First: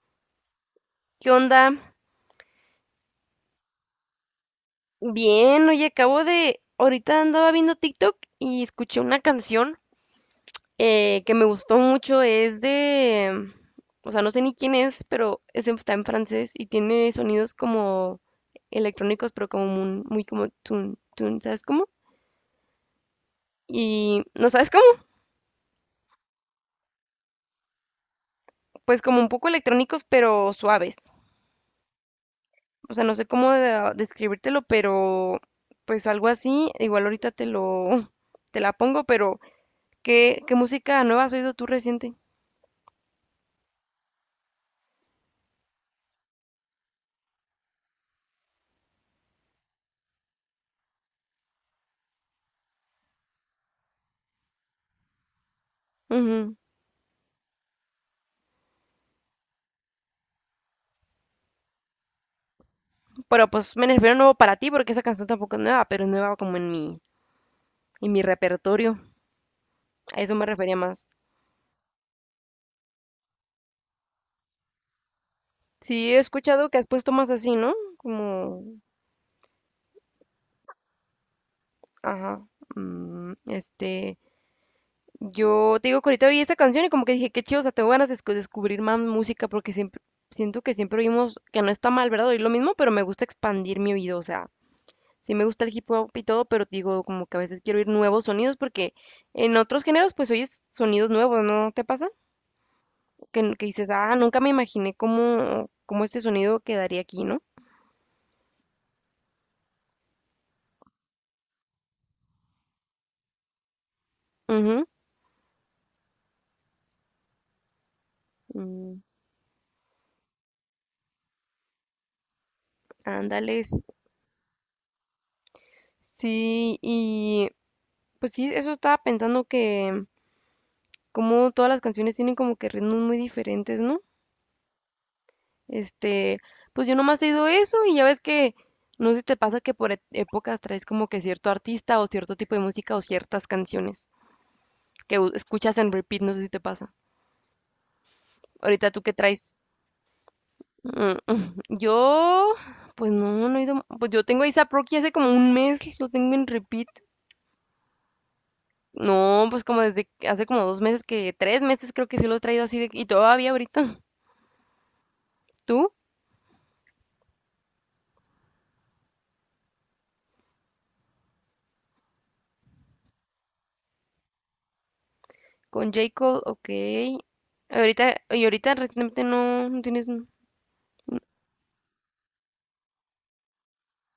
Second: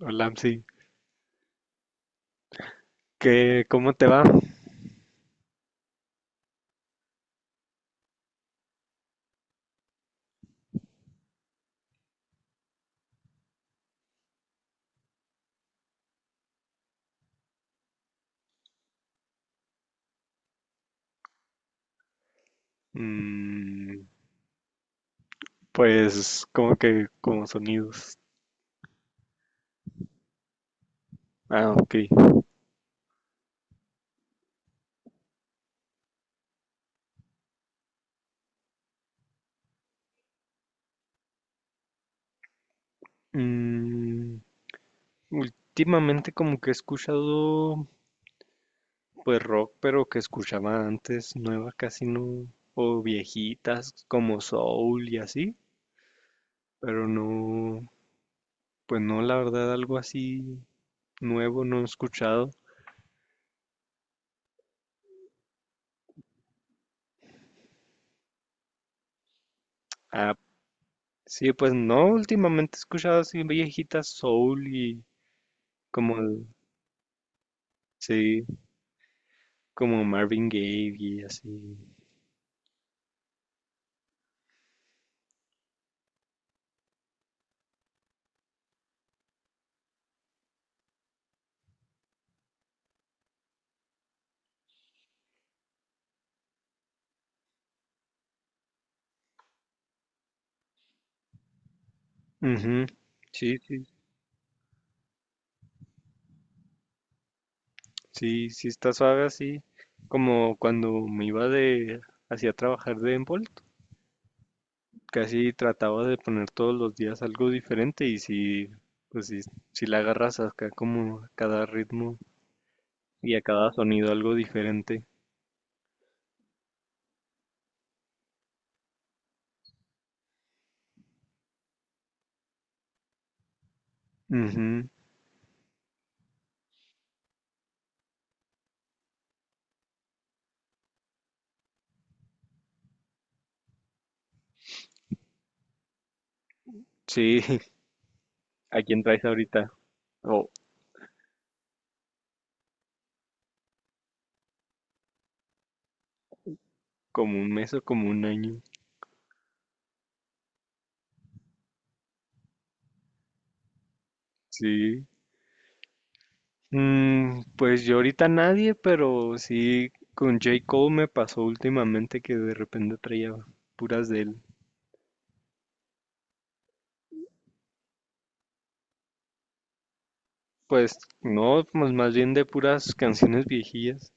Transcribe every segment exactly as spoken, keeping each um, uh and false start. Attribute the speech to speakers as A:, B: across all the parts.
A: Hola, Amsi.
B: ¿Qué onda?
A: ¿Qué, cómo te va?
B: Bien, oye, acabo de, ahorita andaba viendo TikTok y escuché una canción eh, que me gustó mucho, es de, o sea, no sé ni quién es, pero es en- está en francés y tiene sonidos como electrónicos, pero como muy, muy como tun, tun, ¿sabes cómo?
A: Mm,
B: Y, ¿no sabes cómo?
A: pues, como que, como sonidos.
B: Pues como un poco electrónicos, pero suaves.
A: Ah, ok.
B: O sea, no sé cómo de- describírtelo, pero pues algo así, igual ahorita te lo, te la pongo, pero... ¿Qué, qué música nueva has oído tú reciente?
A: Mm, Últimamente como que he escuchado, pues, rock, pero que escuchaba antes, nueva casi no, o viejitas como soul y así,
B: Ujú.
A: pero no, pues no, la verdad, algo así nuevo no he escuchado.
B: Pero pues me refiero a nuevo para ti porque esa canción tampoco es nueva, pero es nueva como en mi, en mi repertorio. A
A: Ah,
B: eso me refería más.
A: sí, pues no, últimamente he escuchado así viejitas soul y
B: Sí,
A: como,
B: he escuchado que has puesto más así, ¿no?
A: sí.
B: Como,
A: Como Marvin Gaye y así.
B: ajá, mm, este, yo te digo que ahorita oí esa canción y como que dije, qué chido, o sea, tengo ganas de escu- descubrir más música porque siempre, siento que siempre oímos, que no está mal, ¿verdad? Oír lo mismo, pero me gusta expandir mi oído, o sea, sí me gusta el hip hop y todo, pero digo como que a veces quiero oír nuevos sonidos porque en otros géneros pues oyes sonidos nuevos, ¿no te pasa?
A: Ujú.
B: Que,
A: Sí,
B: que
A: sí,
B: dices, ah, nunca me imaginé cómo, cómo este sonido quedaría aquí, ¿no?
A: sí, sí está suave así. Como cuando me iba de hacía trabajar de Envolt,
B: Ujú,
A: casi trataba de poner todos los días algo diferente y sí,
B: mm,
A: pues sí, sí la agarras acá como a cada ritmo y a cada
B: ándales.
A: sonido algo diferente.
B: Sí, y pues sí, eso estaba pensando que como todas las canciones tienen como que ritmos muy diferentes, ¿no?
A: Ujú.
B: Este, pues yo nomás he ido eso y ya ves que no sé si te pasa que por e- épocas traes como que cierto artista o cierto tipo de música o ciertas canciones, que u- escuchas en repeat, no sé si te pasa.
A: Sí, ¿a
B: Ahorita
A: quién
B: tú qué
A: traes
B: traes.
A: ahorita? O
B: Mm, mm. Yo, pues no, no he ido. Pues yo tengo a ASAP Rocky hace como un mes, lo tengo en repeat.
A: como un mes o como un año.
B: No, pues como desde que- hace como dos meses, que tres meses creo que sí lo he traído así de, y todavía ahorita.
A: Sí.
B: ¿Tú?
A: Mm, pues yo ahorita nadie, pero sí con J. Cole me pasó últimamente que de repente traía puras de él.
B: Con J. Cole, ok. Ahorita, y ahorita recientemente no, no tienes.
A: Pues no, pues más bien de puras canciones viejillas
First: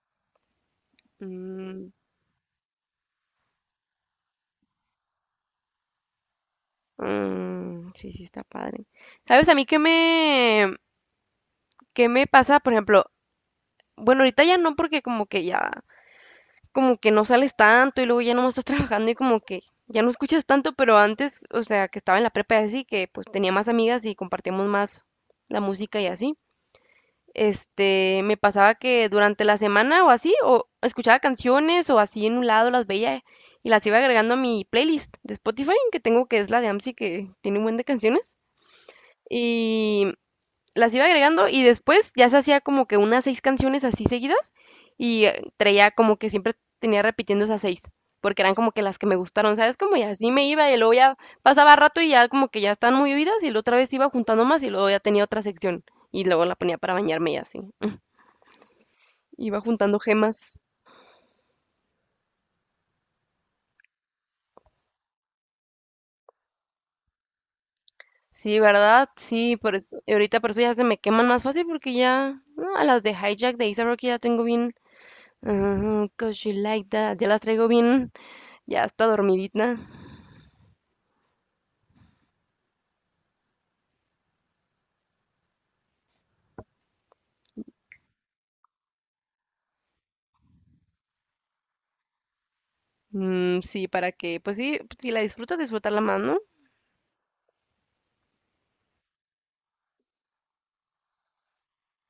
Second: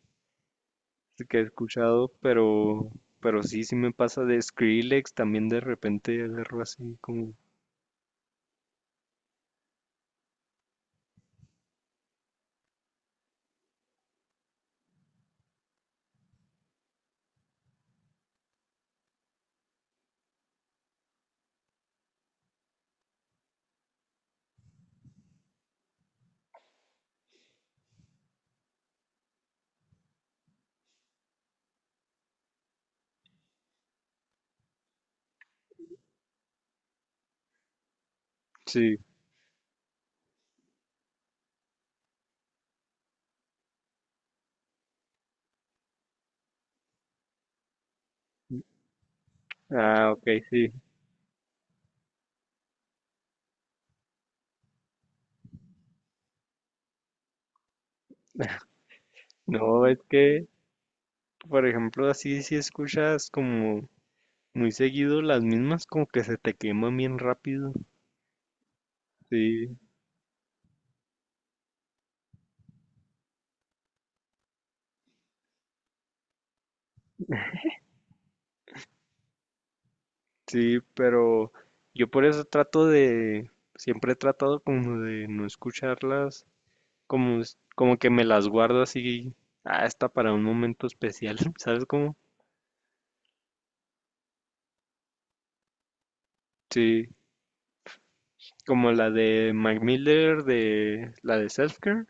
A: que he
B: Mm,
A: escuchado, pero, pero sí, sí me pasa de Skrillex, también de repente agarro así como,
B: mm, sí, sí, está padre. ¿Sabes a mí qué me, qué me pasa? Por ejemplo, bueno, ahorita ya no, porque como que ya, como que no sales tanto y luego ya nomás estás trabajando y como que ya no escuchas tanto, pero antes, o sea, que estaba en la prepa y así, que pues tenía más amigas y compartíamos más la música y así. Este, me pasaba que durante la semana o así, o escuchaba canciones o así en un lado las veía y las iba agregando a mi playlist de Spotify, que tengo que es la de AMSI, que tiene un buen de canciones.
A: sí,
B: Y las iba agregando y después ya se hacía como que unas seis canciones así seguidas y eh, traía como que siempre tenía repitiendo esas seis, porque eran como que las que me gustaron, ¿sabes? Como y
A: ah, ok,
B: así me iba
A: sí.
B: y luego ya pasaba rato y ya como que ya estaban muy oídas y la otra vez iba juntando más y luego ya tenía otra sección y luego la ponía para bañarme y así. Iba
A: No,
B: juntando
A: es que,
B: gemas.
A: por ejemplo, así si escuchas como muy seguido las mismas, como que se te queman bien rápido.
B: Sí, ¿verdad? Sí, por
A: Sí,
B: eso- y ahorita por eso ya se me queman más fácil porque ya ah, a las de Hijack de Isa Rocky ya tengo bien... ah, 'cause you like that, ya las traigo bien, ya está dormidita.
A: sí, pero yo por eso trato de, siempre he tratado como de no escucharlas, como, es- como que me las guardo así, ah, esta para un momento especial, ¿sabes cómo?
B: Mm, sí, para que, pues sí, si la disfrutas, disfrutarla más, ¿no?
A: Sí, como la de Mac Miller, de la de Self Care,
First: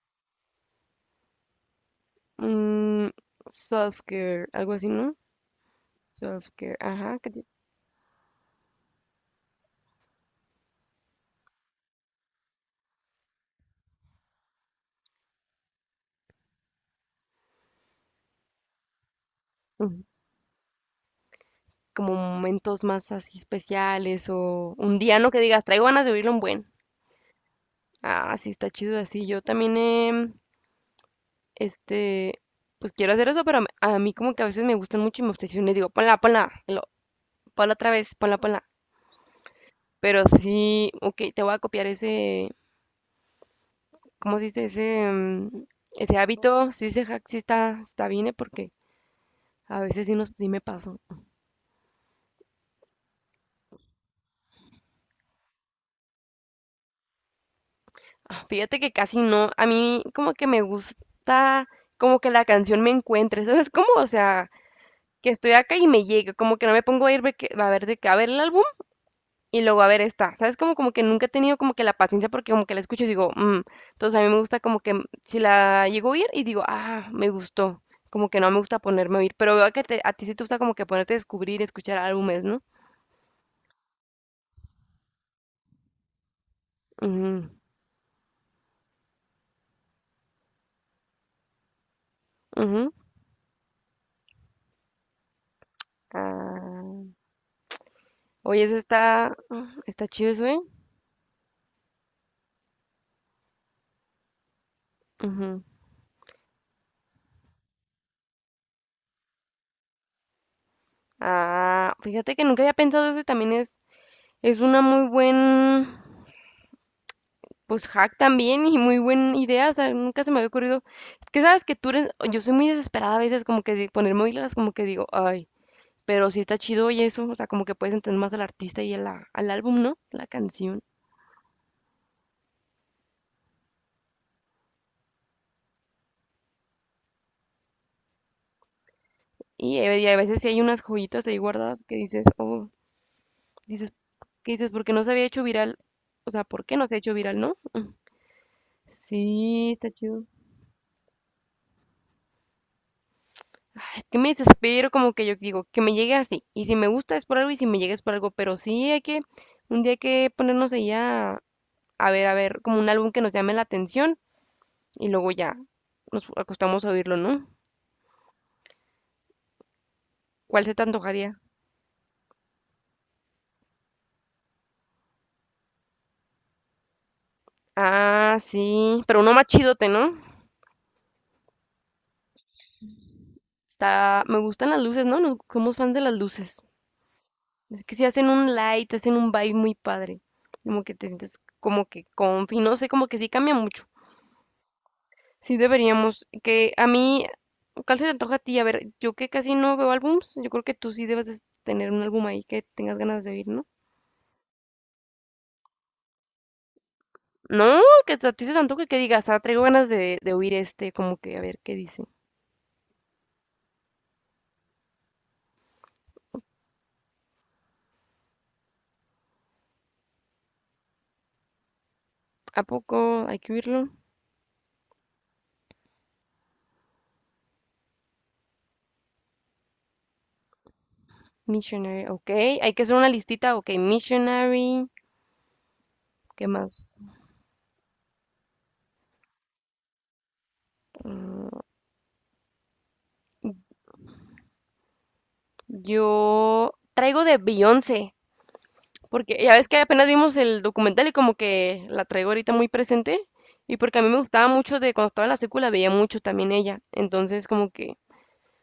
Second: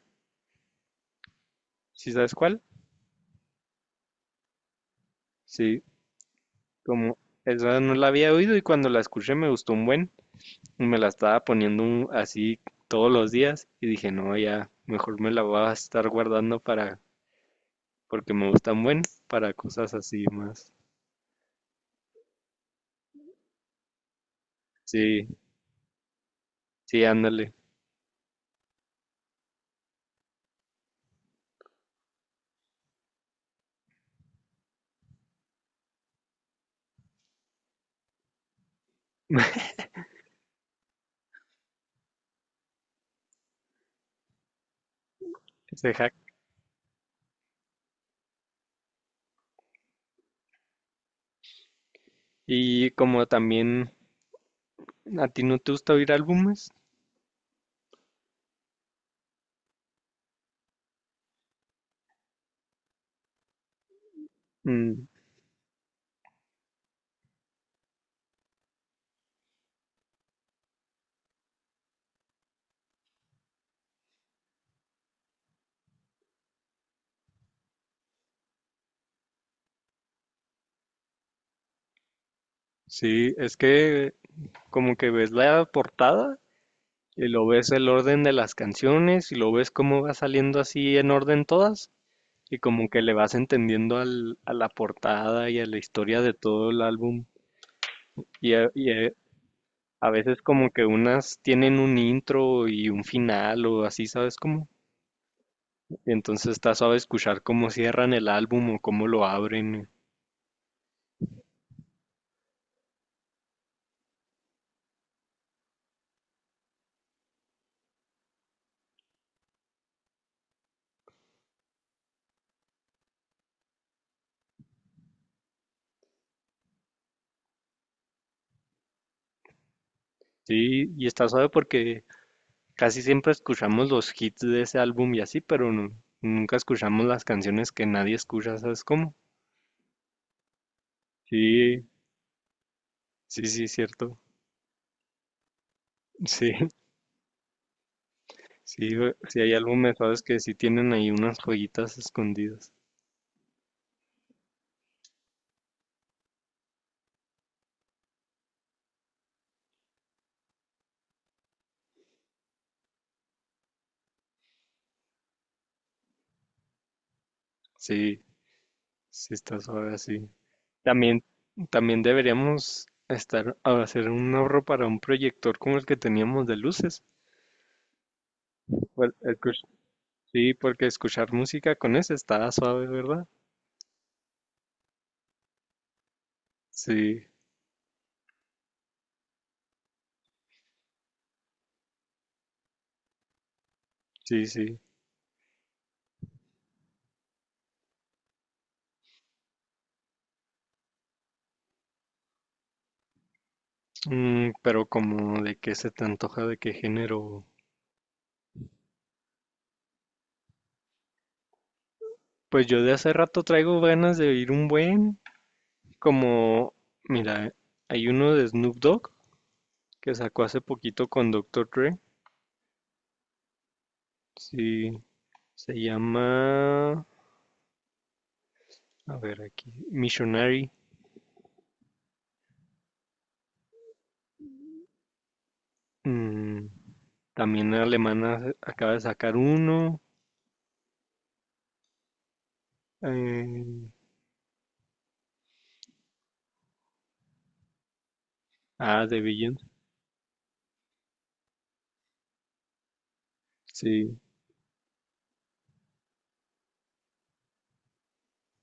A: ¿sí sabes cuál?
B: Mm, self-care, algo así, ¿no?
A: Sí,
B: Self-care,
A: como
B: ajá, que ti-
A: esa no la había oído y cuando la escuché me gustó un buen, y me la estaba poniendo un- así todos los días y dije, no, ya, mejor me la voy a estar guardando para porque me gustan buen para cosas
B: ujú,
A: así más.
B: como momentos más así especiales o un día,
A: Sí,
B: ¿no? Que digas, traigo ganas de oírlo un buen.
A: sí, ándale.
B: Ah, sí, está chido así. Yo también, em, este, pues quiero hacer eso, pero a mí a mí como que a veces me gustan mucho y me obsesiono y digo, ponla, ponla, y lo- ponla otra vez, ponla, ponla. Pero sí, ok, te voy a copiar ese, ¿cómo se dice? Ese, mm,
A: Ese hack.
B: ese hábito, sí, se jac- sí está, está bien, ¿eh? Porque a veces sí, nos, sí me paso.
A: Y como también a ti no te gusta oír álbumes,
B: Ah, fíjate que casi no, a mí como que me gusta como que la canción me encuentre, ¿sabes cómo? O sea,
A: mm,
B: que estoy acá y me llegue, como que no me pongo a ir ve que- a ver de que a ver el álbum y luego a ver esta, ¿sabes? Como, como que nunca he tenido como que la paciencia porque como que la escucho y digo, "Mm", entonces a mí me gusta como que mm, si la llego a oír y digo, ah, me gustó, como que no me gusta ponerme a oír, pero veo que te- a ti sí te gusta como que ponerte a descubrir, escuchar álbumes, ¿no?
A: sí, es que como que ves la portada y lo
B: Ujú,
A: ves el orden de las canciones y lo ves cómo va saliendo así en orden todas y como
B: ujú.
A: que le vas entendiendo al- a la portada y a la historia de todo
B: Ah,
A: el álbum y,
B: oye,
A: a,
B: eso
A: y a-
B: está, ah, está
A: a
B: chido
A: veces
B: eso, ¿eh?
A: como que unas tienen un intro y un final o así, ¿sabes cómo?
B: Ujú.
A: Y entonces está suave escuchar cómo cierran el álbum o cómo lo abren.
B: Ah, fíjate que nunca había pensado eso y también es, es una muy buen, pues hack también y muy buena idea, o sea, nunca se me había ocurrido. Es que sabes que tú eres, yo soy muy desesperada a veces, como que de ponerme oílas, como que digo, ay, pero sí está chido y eso, o sea, como que puedes entender más al artista y a la- al álbum, ¿no? La canción.
A: Sí, y está suave porque casi siempre escuchamos los hits de ese álbum y así, pero nu- nunca escuchamos las canciones que nadie escucha, ¿sabes cómo?
B: Y, eh, y a veces sí hay unas joyitas ahí guardadas
A: Sí,
B: que dices, oh.
A: sí, sí, cierto.
B: Que dices, ¿por qué no se había hecho viral? O sea,
A: Sí,
B: ¿por qué no se ha hecho viral, no? Mm.
A: sí, güey, sí hay
B: Sí, está
A: álbumes suaves
B: chido.
A: que sí tienen ahí unas joyitas escondidas.
B: Ay, es que me desespero como que yo digo, que me llegue así. Y si me gusta es por algo y si me llega es por algo. Pero sí hay que, un día hay que ponernos ahí a, a ver, a ver, como un álbum que nos llame la atención y luego ya nos acostamos a oírlo, ¿no?
A: Sí, sí está suave así.
B: ¿Cuál se te
A: También,
B: antojaría?
A: también deberíamos estar a hacer un ahorro para un proyector como el que teníamos de luces.
B: Ah, sí,
A: Bueno,
B: pero uno más chidote, ¿no?
A: sí, porque escuchar música con ese está suave, ¿verdad?
B: Está, me gustan las luces, ¿no? Nos- somos fans de las luces.
A: Sí,
B: Es que si hacen un light, hacen un vibe muy padre. Como que te sientes como que confi, no sé, como que sí cambia mucho.
A: sí, sí.
B: Sí deberíamos, que a mí, ¿cuál se te antoja a ti? A ver, yo que casi no veo álbums, yo creo que tú sí debes de tener un álbum ahí que tengas ganas de oír, ¿no?
A: Mm, pero como de qué se te antoja, de qué género.
B: No, que a ti se te antoje que digas, ah, traigo ganas de, de oír este, como que a ver qué dice.
A: Pues yo de hace rato traigo ganas de oír un buen, como, mira, hay uno de Snoop Dogg que sacó hace poquito con Doctor Dre.
B: ¿A poco hay que oírlo?
A: Sí, se llama, a ver aquí, Missionary.
B: Missionary, ok. Hay que hacer una listita, ok. Missionary, ¿qué
A: Mm,
B: más?
A: también la alemana acaba de sacar uno.
B: Mm,
A: eh,
B: yo traigo de Beyoncé.
A: ah, de
B: Porque ya
A: Beyoncé.
B: ves que apenas vimos el documental y como que la traigo ahorita muy presente. Y porque a mí me
A: Sí.
B: gustaba mucho de cuando estaba en la secuela, veía mucho también ella. Entonces como que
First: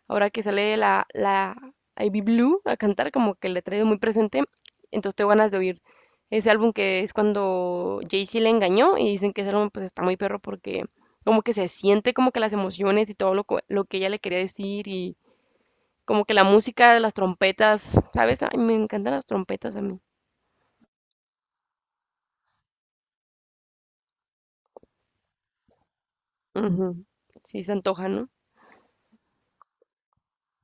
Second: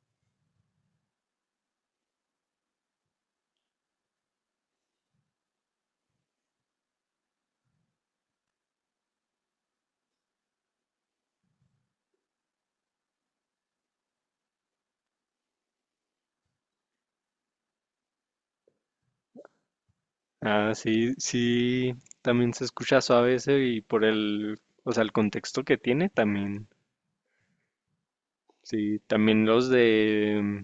B: ahora que sale la, la Ivy Blue a cantar, como que la traigo muy presente. Entonces tengo ganas de oír ese álbum que es cuando Jay-Z le engañó y dicen que ese álbum pues está muy perro porque como que se siente como que las emociones y todo lo, co- lo que ella le quería decir y como que la música de las trompetas, ¿sabes? Ay, me encantan las trompetas a mí.
A: Ah, sí, sí, también se escucha suave ese y por el, o sea, el contexto que tiene también.
B: Ujú. Sí, se antoja, ¿no?
A: Sí, también los de mm,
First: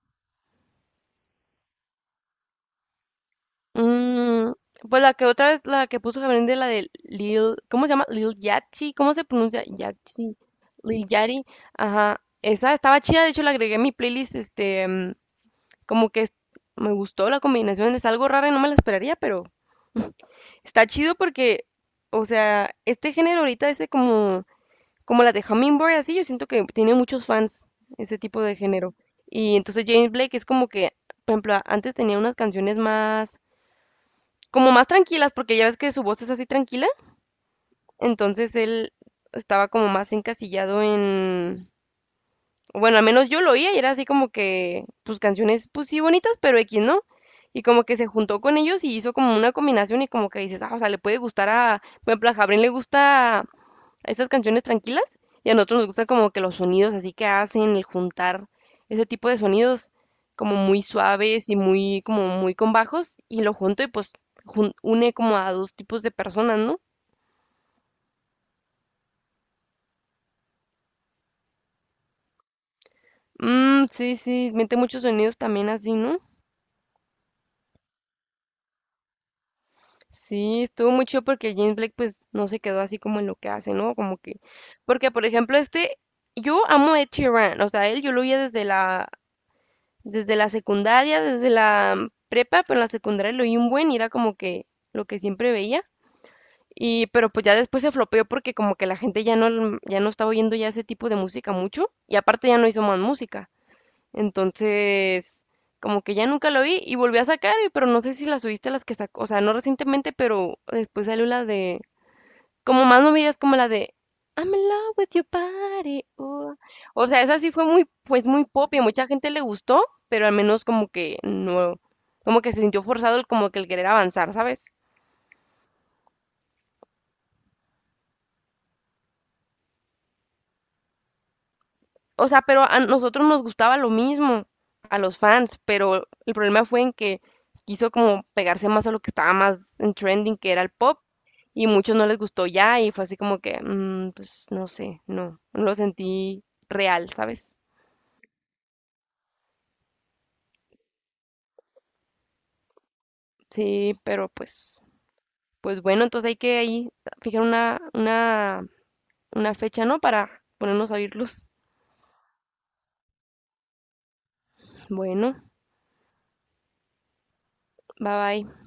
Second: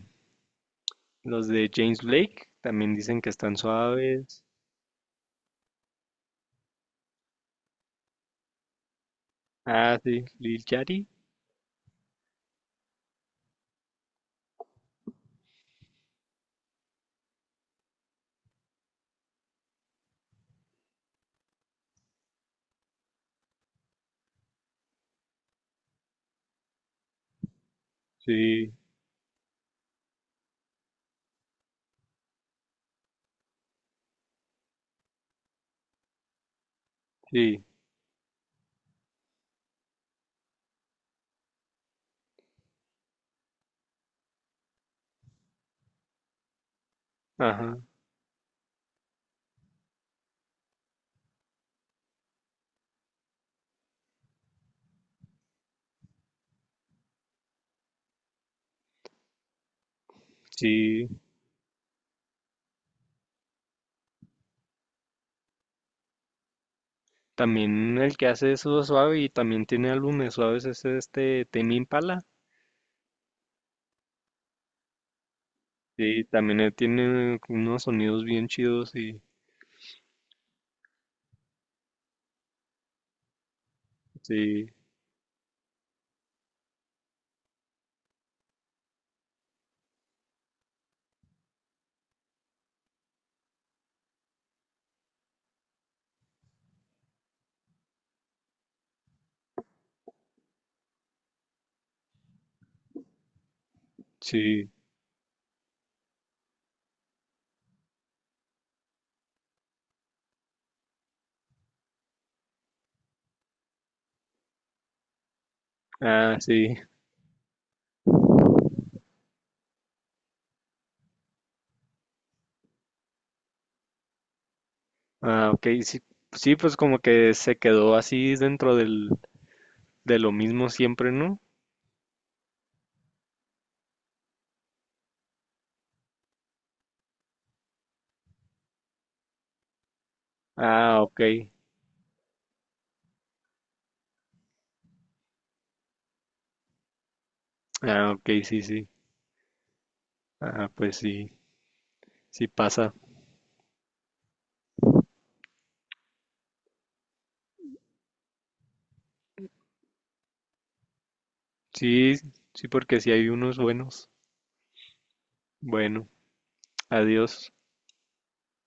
A: los de James Blake también dicen que están suaves.
B: Mm, pues la que otra vez, la que puso Gabriel de la de Lil, ¿cómo se llama? Lil Yachty, ¿cómo se pronuncia?
A: Ah, sí,
B: Yachty,
A: Lil Yachty.
B: Lil Yachty, ajá, esa estaba chida, de hecho la agregué a mi playlist, este, mm, como que es- me gustó la combinación, es algo rara y no me la esperaría, pero está chido porque, o sea, este género ahorita ese como como las de Hummingbird, así, yo siento que tiene muchos fans ese tipo de
A: Sí,
B: género. Y entonces James Blake es como que, por ejemplo, a- antes tenía unas canciones más, como más tranquilas, porque ya ves que su voz es así tranquila,
A: sí,
B: entonces él estaba como más encasillado en, bueno, al menos yo lo oía y era así como que, pues canciones, pues sí bonitas, pero X, ¿no? Y
A: ajá,
B: como que se juntó con ellos y hizo como una combinación y como que dices, ah, o sea, le puede gustar a, por ejemplo, a Jabrín le gusta esas canciones tranquilas y a nosotros nos gusta como que los sonidos así que hacen, el juntar ese tipo de sonidos como muy
A: sí.
B: suaves y muy como muy con bajos y lo junto y pues jun- une como a dos tipos de personas, ¿no?
A: También el que hace eso suave y también tiene álbumes suaves es este Tame Impala.
B: Mm, sí, sí, mete muchos sonidos también así, ¿no?
A: Sí, también él tiene unos sonidos bien chidos y
B: Sí, estuvo muy chido porque James Blake pues no se quedó así como en lo que hace, ¿no? Como que
A: sí,
B: porque por ejemplo este yo amo a Ed Sheeran, o sea, él yo lo oía desde la desde la secundaria, desde la prepa, pero en la secundaria lo oí un buen y era como que lo que siempre veía. Y, pero pues ya después se flopeó porque como que la gente ya no, mm, ya no estaba oyendo ya ese tipo de música mucho y aparte ya no hizo más música.
A: sí.
B: Entonces, como que ya nunca lo oí y volví a sacar, y- pero no sé si las oíste las que sacó, o sea, no recientemente, pero después salió la de como más movidas como la de I'm in love with your body.
A: Ah,
B: Oh.
A: sí.
B: O sea, esa sí fue muy, pues muy pop y a mucha gente le gustó, pero al menos como que no, como que se sintió forzado el como que el querer avanzar, ¿sabes?
A: Ah, ok, sí, sí, pues como que se quedó así dentro del, de lo mismo siempre, ¿no?
B: O sea, pero a nosotros nos gustaba lo mismo, a los fans, pero el problema fue en que quiso como pegarse más a lo que estaba más en trending, que era el pop,
A: Ah, ok,
B: y muchos no les gustó ya, y fue así como que, mm, pues no sé, no, no lo sentí real, ¿sabes?
A: ah, ok, sí, sí, ah, pues sí, sí pasa,
B: Sí, pero pues. Pues bueno, entonces hay que ahí fijar una, una, una fecha, ¿no? Para ponernos a oírlos.
A: sí, sí, porque sí hay unos buenos.
B: Bueno,
A: Bueno, adiós.
B: bye bye.